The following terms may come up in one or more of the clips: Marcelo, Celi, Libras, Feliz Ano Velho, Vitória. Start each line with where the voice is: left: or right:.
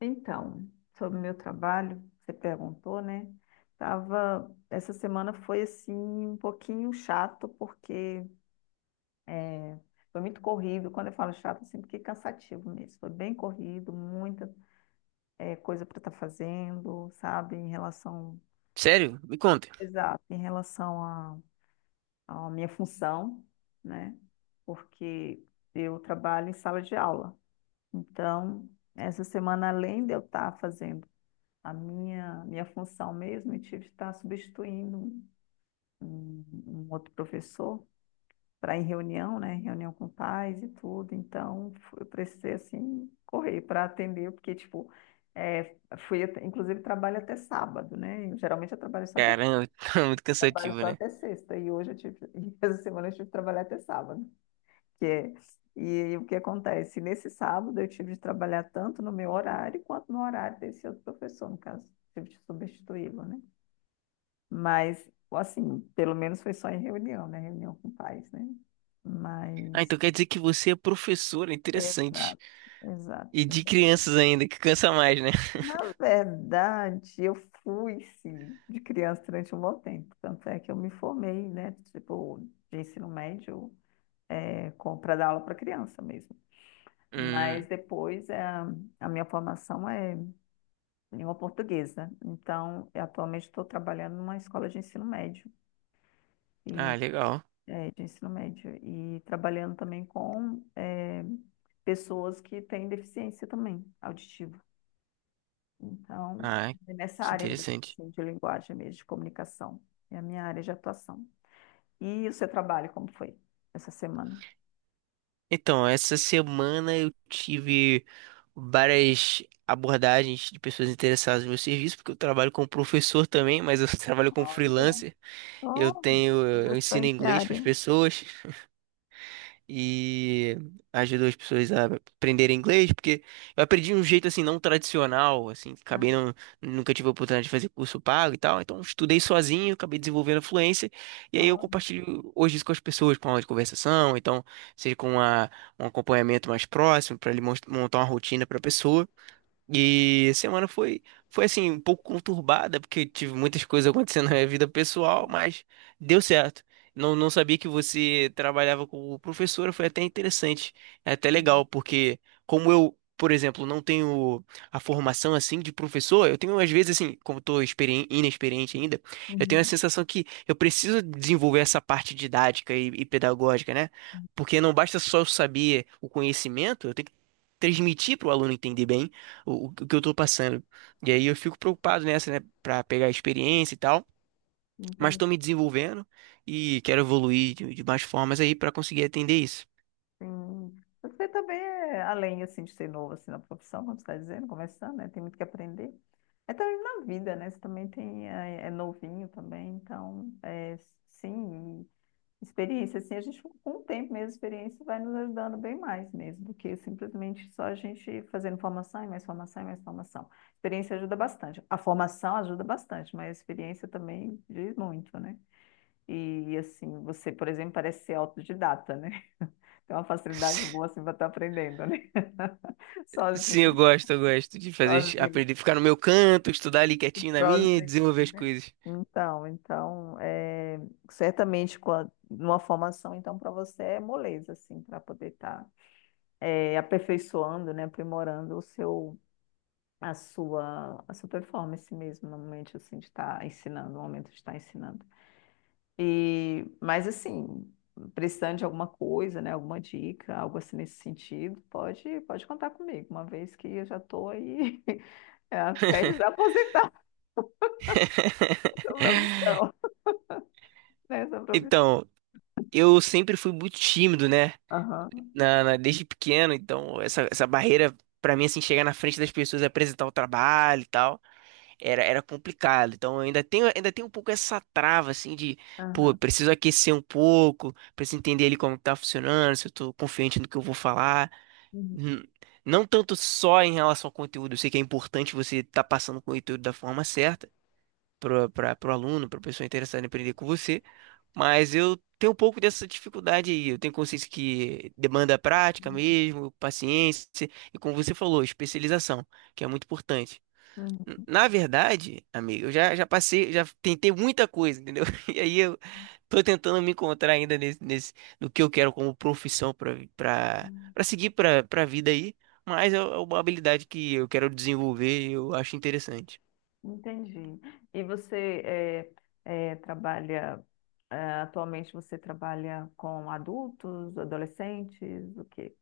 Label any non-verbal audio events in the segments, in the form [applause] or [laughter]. left: Então, sobre o meu trabalho, você perguntou, né? Tava, essa semana foi assim um pouquinho chato porque é, foi muito corrido. Quando eu falo chato, assim, porque é cansativo mesmo. Foi bem corrido, muita coisa para estar fazendo, sabe? Em relação,
right: Sério? Me conta.
left: exato, em relação à minha função, né? Porque eu trabalho em sala de aula. Então, essa semana, além de eu estar fazendo a minha função mesmo, eu tive que estar substituindo um outro professor para ir em reunião, né? Reunião com pais e tudo. Então, eu precisei, assim, correr para atender, porque, tipo, é, fui, inclusive, trabalho até sábado, né? Geralmente eu
right: Caramba, [laughs] tá muito
left: trabalho
right: cansativo,
left: só
right: né?
left: até sexta, e hoje eu tive, [laughs] e essa semana eu tive que trabalhar até sábado, que é, e, o que acontece? Nesse sábado eu tive de trabalhar tanto no meu horário quanto no horário desse outro professor, no caso, tive de substituí-lo, né? Mas, assim, pelo menos foi só em reunião, né? Reunião com pais, né?
right: Ah,
left: Mas,
right: então quer dizer que você é professora, interessante.
left: exato,
right: E de
left: exato.
right: crianças ainda, que cansa mais, né? [laughs]
left: Na verdade, eu fui, sim, de criança durante um bom tempo. Tanto é que eu me formei, né? Tipo, de ensino médio, é, para dar aula para criança mesmo.
right: Hum,
left: Mas depois é, a minha formação é língua portuguesa. Então, eu atualmente estou trabalhando numa escola de ensino médio.
right: ah,
left: E
right: legal.
left: médio, ensino médio, e trabalhando também com pessoas que têm deficiência também auditiva. Então,
right: Ah,
left: é nessa
right: que
left: área mesmo,
right: interessante.
left: assim, de linguagem mesmo, de comunicação, é a minha área de atuação. E o seu trabalho, como foi essa semana?
right: Então, essa semana eu tive várias abordagens de pessoas interessadas no meu serviço, porque eu trabalho como professor também, mas eu [laughs] trabalho como
left: Olha,
right: freelancer. Eu
left: só
right: tenho, eu ensino
left: bastante
right: inglês para as
left: área.
right: pessoas. E ajudou as pessoas a aprenderem inglês, porque eu aprendi de um jeito assim não tradicional, assim,
left: Ah,
right: acabei não, nunca tive a oportunidade de fazer curso pago e tal, então estudei sozinho, acabei desenvolvendo a fluência, e aí eu
left: olha.
right: compartilho hoje isso com as pessoas, com aula de conversação, então seja com a- um acompanhamento mais próximo, para montar uma rotina para a pessoa. E a semana foi, foi assim, um pouco conturbada, porque tive muitas coisas acontecendo [laughs] na minha vida pessoal, mas deu certo. Não, não sabia que você trabalhava como professora, foi até interessante, é até
left: Uhum.
right: legal, porque como eu, por exemplo, não tenho a formação assim de professor, eu tenho às vezes assim, como estou inexperiente ainda, eu tenho a
left: Uhum.
right: sensação que eu preciso desenvolver essa parte didática e pedagógica, né? Porque não basta só eu saber o conhecimento, eu tenho que transmitir para o aluno entender bem o que eu tô passando. E aí eu fico preocupado nessa, né, pra pegar experiência e tal, mas
left: Entendi.
right: tô me desenvolvendo e quero evoluir de mais formas aí pra conseguir atender isso.
left: Sim. Você também é além assim de ser novo assim na profissão, como você está dizendo, começando, né? Tem muito que aprender. É também na vida, né? Você também tem é novinho também, então é, sim, e experiência assim, a gente com o tempo mesmo, a experiência vai nos ajudando bem mais mesmo do que simplesmente só a gente fazendo formação e mais formação e mais formação. Experiência ajuda bastante. A formação ajuda bastante, mas a experiência também diz muito, né? E assim, você, por exemplo, parece ser autodidata, né? É uma facilidade boa
right: [laughs]
left: assim para estar aprendendo, né? [laughs]
right: Sim,
left: Sozinho,
right: eu gosto de fazer,
left: sozinho,
right: aprender, ficar no meu canto, estudar ali quietinho na minha, e
left: sozinho,
right: desenvolver as
left: né?
right: coisas.
left: Então, então, é, certamente com a- numa formação, então, para você é moleza, assim, para poder estar aperfeiçoando, né? Aprimorando o seu, a sua performance mesmo, no momento, assim, de estar ensinando, no momento de estar ensinando. E, mas assim, precisando de alguma coisa, né, alguma dica, algo assim nesse sentido, pode contar comigo, uma vez que eu já estou aí [laughs] é, prestes a aposentar [laughs] essa profissão, né, essa profissão.
right: Então, eu sempre fui muito tímido, né?
left: Aham,
right: Desde pequeno, então essa barreira pra mim assim chegar na frente das pessoas, e apresentar o trabalho e tal. Era complicado. Então eu ainda tenho um pouco essa trava assim de, pô,
left: aham.
right: eu preciso aquecer um pouco, preciso entender ali como que tá funcionando, se eu tô confiante no que eu vou falar.
left: Uhum,
right: Hum, Não tanto só em relação ao conteúdo, eu sei que é importante você estar passando o conteúdo da forma certa para para o aluno, para a pessoa interessada em aprender com você, mas eu tenho um pouco dessa dificuldade aí. Eu tenho consciência que demanda prática mesmo, paciência e como você falou, especialização, que é muito importante. Na verdade, amigo, eu já passei, já tentei muita coisa, entendeu? [laughs] E aí eu tô tentando me encontrar ainda nesse no que eu quero como profissão pra para
left: uhum.
right: para seguir pra para vida aí, mas é uma habilidade que eu quero desenvolver e eu acho interessante.
left: Entendi. E você trabalha, é, atualmente você trabalha com adultos, adolescentes, o quê?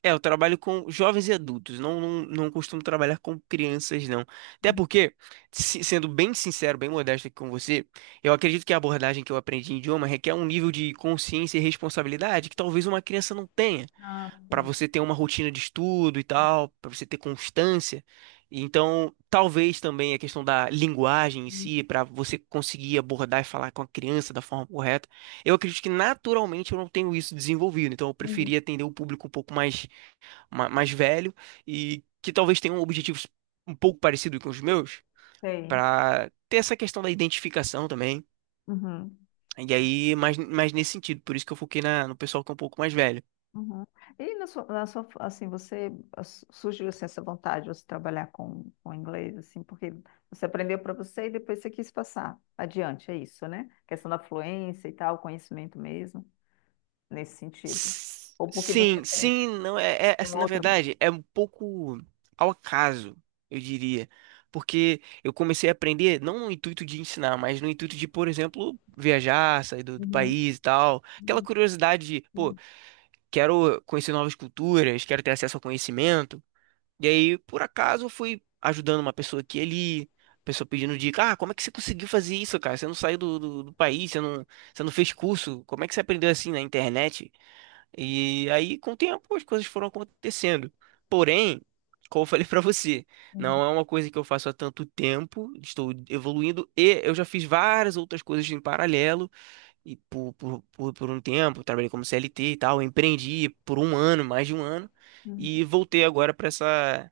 right: É, eu trabalho com jovens e adultos, não costumo trabalhar com crianças, não. Até
left: Uhum.
right: porque, sendo bem sincero, bem modesto aqui com você, eu acredito que a abordagem que eu aprendi em idioma requer um nível de consciência e responsabilidade que talvez uma criança não tenha.
left: Ah,
right: Para
left: sim.
right: você ter uma rotina de estudo e tal, para você ter constância. Então, talvez também a questão da linguagem em si, para você conseguir abordar e falar com a criança da forma correta. Eu acredito que naturalmente eu não tenho isso desenvolvido, então eu
left: Uhum.
right: preferia atender o público um pouco mais, mais velho e que talvez tenha objetivos um pouco parecidos com os meus,
left: Sei.
right: para ter essa questão da identificação também.
left: Uhum.
right: E aí, mais nesse sentido, por isso que eu foquei no pessoal que é um pouco mais velho.
left: Uhum. E na sua- assim, você as- surgiu assim, essa vontade de você trabalhar com inglês, assim, porque você aprendeu para você e depois você quis passar adiante, é isso, né? Questão da fluência e tal, conhecimento mesmo, nesse sentido.
right: S-
left: Ou porque você
right: Sim,
left: tem,
right: sim, não
left: tem
right: assim,
left: uma
right: na
left: outra.
right: verdade, é um pouco ao acaso, eu diria. Porque eu comecei a aprender não no intuito de ensinar, mas no intuito de, por exemplo, viajar, sair do
left: Uhum.
right: país e tal. Aquela
left: Uhum.
right: curiosidade de, pô,
left: Uhum.
right: quero conhecer novas culturas, quero ter acesso ao conhecimento. E aí, por acaso, eu fui ajudando uma pessoa aqui e ali, pessoa pedindo dica, ah, como é que você conseguiu fazer isso, cara? Você não saiu do país, você não fez curso, como é que você aprendeu assim na internet? E aí, com o tempo, as coisas foram acontecendo. Porém, como eu falei pra você,
left: Uhum.
right: não é uma coisa que eu faço há tanto tempo, estou evoluindo e eu já fiz várias outras coisas em paralelo e por um tempo, trabalhei como CLT e tal, empreendi por um ano, mais de um ano,
left: Uhum.
right: e voltei agora pra essa,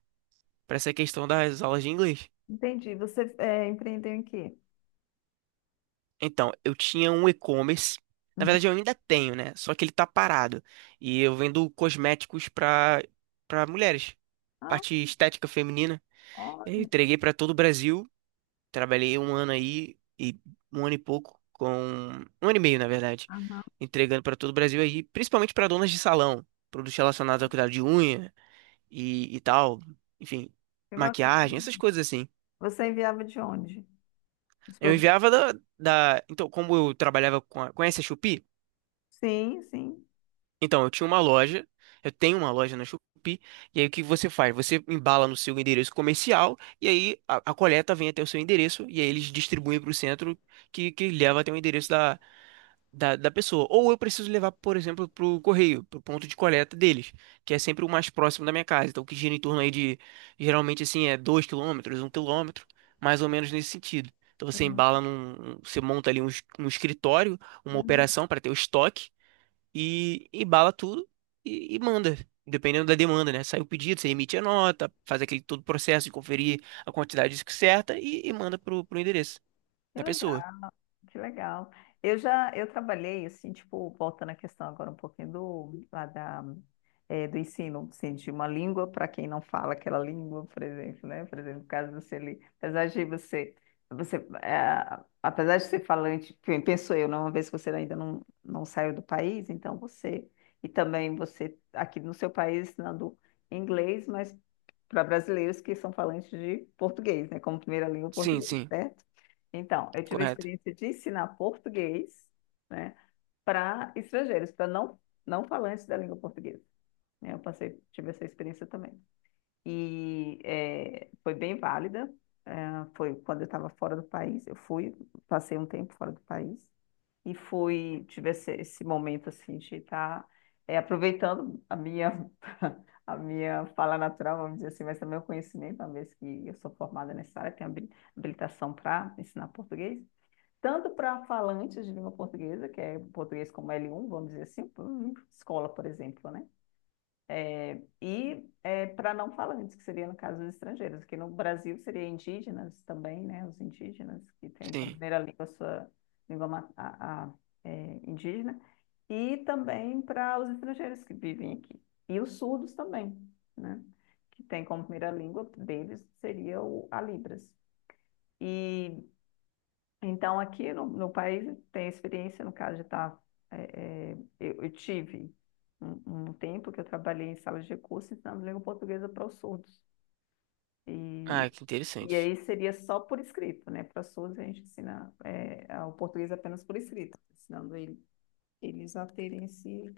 right: para essa questão das aulas de inglês.
left: Entendi. Você é, empreendeu em quê?
right: Então, eu tinha um e-commerce, na
left: Uhum.
right: verdade eu ainda tenho, né? Só que ele tá parado. E eu vendo cosméticos pra para mulheres.
left: Ah,
right: Parte estética feminina. Eu
left: olha.
right: entreguei para todo o Brasil. Trabalhei um ano aí e um ano e pouco com um ano e meio, na verdade,
left: Aham.
right: entregando para todo o Brasil aí, principalmente para donas de salão, produtos relacionados ao cuidado de unha e tal, enfim,
left: Que bacana.
right: maquiagem, essas coisas assim.
left: Você enviava de onde? Os
right: Eu
left: produtos?
right: enviava então como eu trabalhava com a, conhece a Shopee?
left: Sim, sim.
right: Então, eu tinha uma loja, eu tenho uma loja na Shopee, e aí o que você faz? Você embala no seu endereço comercial, e aí a coleta vem até o seu endereço, e aí eles distribuem para o centro que leva até o endereço da pessoa. Ou eu preciso levar, por exemplo, para o correio, para o ponto de coleta deles, que é sempre o mais próximo da minha casa. Então, que gira em torno aí de, geralmente assim, é 2 quilômetros, um quilômetro, mais ou menos nesse sentido. Então, você
left: Uhum.
right: embala você monta ali um, um escritório, uma
left: Uhum.
right: operação para ter o estoque e bala tudo e manda. Dependendo da demanda, né? Sai o pedido, você emite a nota, faz aquele todo o processo de conferir a quantidade certa e manda pro endereço
left: Que
right: da pessoa.
left: legal. Que legal. Eu trabalhei, assim, tipo, voltando à questão agora um pouquinho do, lá da, do ensino, assim, de uma língua para quem não fala aquela língua, por exemplo, né? Por exemplo, no caso do Celi, apesar de você, você, apesar de ser falante, pe- penso eu, né? Uma vez que você ainda não, não saiu do país, então você, e também você, aqui no seu país, ensinando inglês, mas para brasileiros que são falantes de português, né? Como primeira língua
right: Sim,
left: português,
right: sim,
left: certo? Então, eu tive a
right: correto.
left: experiência de ensinar português, né, para estrangeiros, para não, não falantes da língua portuguesa. Né? Eu passei, tive essa experiência também. E foi bem válida. eh, Foi quando eu estava fora do país, eu fui, passei um tempo fora do país e fui, tive esse, esse momento assim de estar aproveitando a minha [laughs] a minha fala natural, vamos dizer assim, mas também o conhecimento, uma vez que eu sou formada nessa área, tenho habi- habilitação para ensinar português, tanto para falantes de língua portuguesa, que é português como L1, vamos dizer assim, por- escola, por exemplo, né? E é, para não falantes, que seria no caso dos estrangeiros, que no Brasil seria indígenas também, né? Os indígenas que têm como
right: Sim.
left: primeira língua a sua língua ma- é, indígena, e também para os estrangeiros que vivem aqui. E os surdos também, né? Que têm como primeira língua deles seria o, a Libras. E então, aqui no, no país, tem a experiência, no caso de estar. Eu tive um, um tempo que eu trabalhei em sala de recursos ensinando língua portuguesa para os surdos. E,
right: Ah, que
left: e
right: interessante.
left: aí seria só por escrito, né? Para surdos, a gente ensina o português apenas por escrito, ensinando ele- eles a terem esse,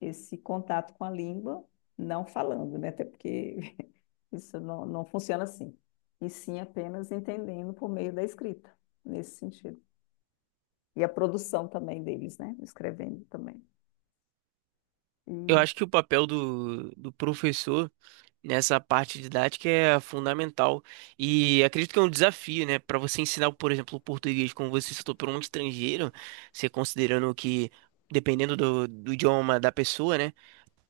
left: esse contato com a língua, não falando, né? Até porque [laughs] isso não, não funciona assim. E sim apenas entendendo por meio da escrita, nesse sentido. E a produção também deles, né? Escrevendo também. E
right: Eu acho que o papel do professor nessa parte didática é fundamental. E acredito que é um desafio, né? Para você ensinar, por exemplo, o português, como você citou, para um estrangeiro, você considerando que, dependendo do idioma da pessoa, né?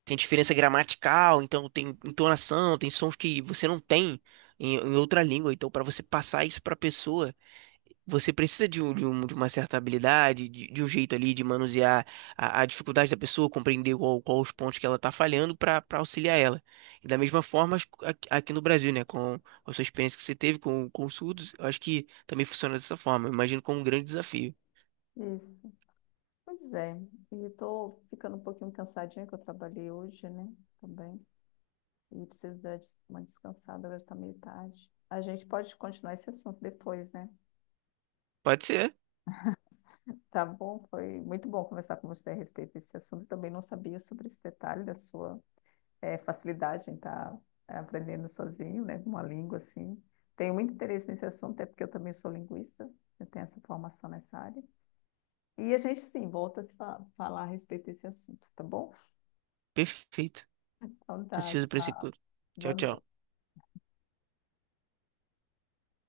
right: Tem diferença gramatical, então tem entonação, tem sons que você não tem em outra língua. Então, para você passar isso para a pessoa, você precisa de uma certa habilidade, de um jeito ali de manusear a dificuldade da pessoa, compreender qual os pontos que ela está falhando para auxiliar ela. E da mesma forma, aqui no Brasil, né, com a sua experiência que você teve com os surdos, eu acho que também funciona dessa forma. Eu imagino como um grande desafio.
left: isso. Pois é. E estou ficando um pouquinho cansadinha, que eu trabalhei hoje, né? Também. E preciso dar uma descansada, agora está meio tarde. A gente pode continuar esse assunto depois, né?
right: Pode ser,
left: Tá bom? Foi muito bom conversar com você a respeito desse assunto. Eu também não sabia sobre esse detalhe da sua facilidade em estar tá aprendendo sozinho, né? Uma língua assim. Tenho muito interesse nesse assunto, até porque eu também sou linguista, eu tenho essa formação nessa área. E a gente sim volta a se fa- falar a respeito desse assunto, tá bom?
right: perfeito.
left: Então tá,
right: Ansioso para esse
left: tchau.
right: encontro.
left: Boa
right: Tchau, tchau.
left: noite.